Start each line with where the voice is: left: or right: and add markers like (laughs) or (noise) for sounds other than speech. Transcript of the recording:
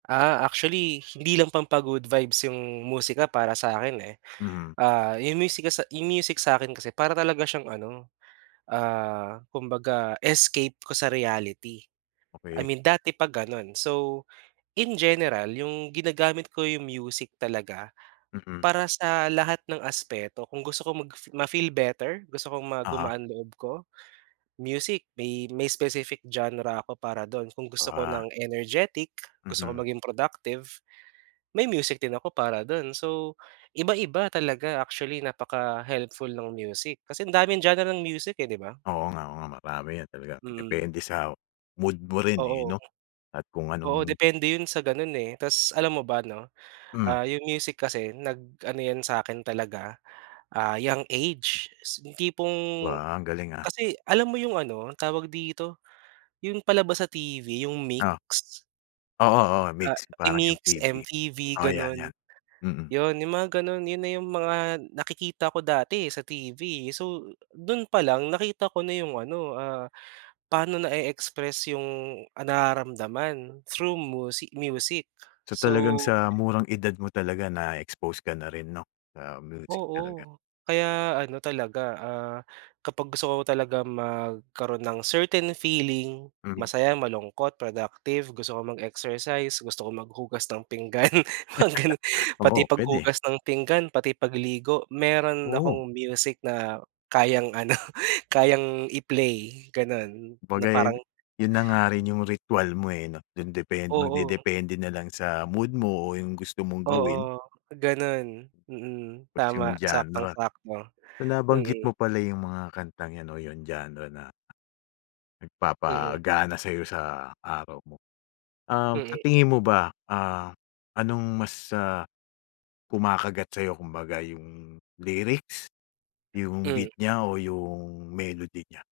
right: Ah, actually, hindi lang pampa-good vibes yung musika para sa akin eh.
left: Mm.
right: Ah, yung music kasa yung music sa akin kasi para talaga siyang ano, ah, kumbaga escape ko sa reality. I
left: Okey.
right: mean dati pa ganun. So, in general, yung ginagamit ko yung music talaga
left: Mm.
right: para sa lahat ng aspeto, kung gusto kong mag-fi ma-feel better gusto kong ma
left: Oo.
right: gumaan loob ko, music may may specific genre ako para dun kung gusto ko
left: Ah.
right: ng energetic, gusto ko
left: Mhm.
right: maging productive, may music din ako para dun. So iba-iba talaga actually napaka-helpful ng music kasi ang daming genre ng music eh, 'di ba?
left: Oo nga oo nga marami 'yan talagang
right: Mm.
left: depende sa mood mo rin eh
right: Oo.
left: 'no at kung
right: Oo,
left: anong
right: depende yun sa ganun eh, tas alam mo ba 'no,
left: Mm.
right: ah, yung music kasi nag-ano 'yan sa akin talaga, ah, young age, yung tipong
left: Ba ang galing ah.
right: kasi alam mo yung ano tawag dito? Yung palabas sa TV yung
left: Oh.
right: Mix?
left: Oo, oo
right: Ah,
left: Mix
right: eh,
left: parang
right: Mix,
left: MTV
right: MTV
left: oo 'yan, 'yan.
right: ganun.
left: Mm.
right: Yun yung mga ganon yun na yung mga nakikita ko dati eh sa TV eh. So dun palang nakita ko na yung ano, ah, paano na-e-express yung, ah, nararamdaman through musi music.
left: So talagang
right: So
left: sa murang edad mo talaga na-expose ka na rin, 'no, sa music talaga.
right: Oo, kaya ano talaga, ah, kapag gusto ko talaga magkaroon ng certain feeling
left: Mhm.
right: masaya, malungkot, productive, gusto ko mag-exercise, gusto ko maghugas ng pinggan, mga ganun.
left: (laughs)
right: Pati
left: Oo pwede.
right: paghugas ng pinggan, pati pagligo meron
left: Oo.
right: akong music na kayang ano, kayang i-play ganun, na parang
left: Kumbaga'y yun na nga rin yung ritwal mo eh 'no, dun depend
right: Oo.
left: magdedepende nalang sa mood mo o yung gusto mong gawin.
right: Oo, ganun, mm,
left: Tas
right: tama
left: yung genre.
right: saktong-sakto,
left: Binabanggit
right: mm.
left: mo pala yung mga kantang 'yan 'no yung genre na,
right: Mm.
left: nagpapagana sa'yo sa araw mo. Um, sa
right: Mm.
left: tingin mo ba, ah, anong mas, ah, kumakagat sa'yo kumbaga yung lyrics, yung
right: Mm.
left: beat niya, o yung melody niya?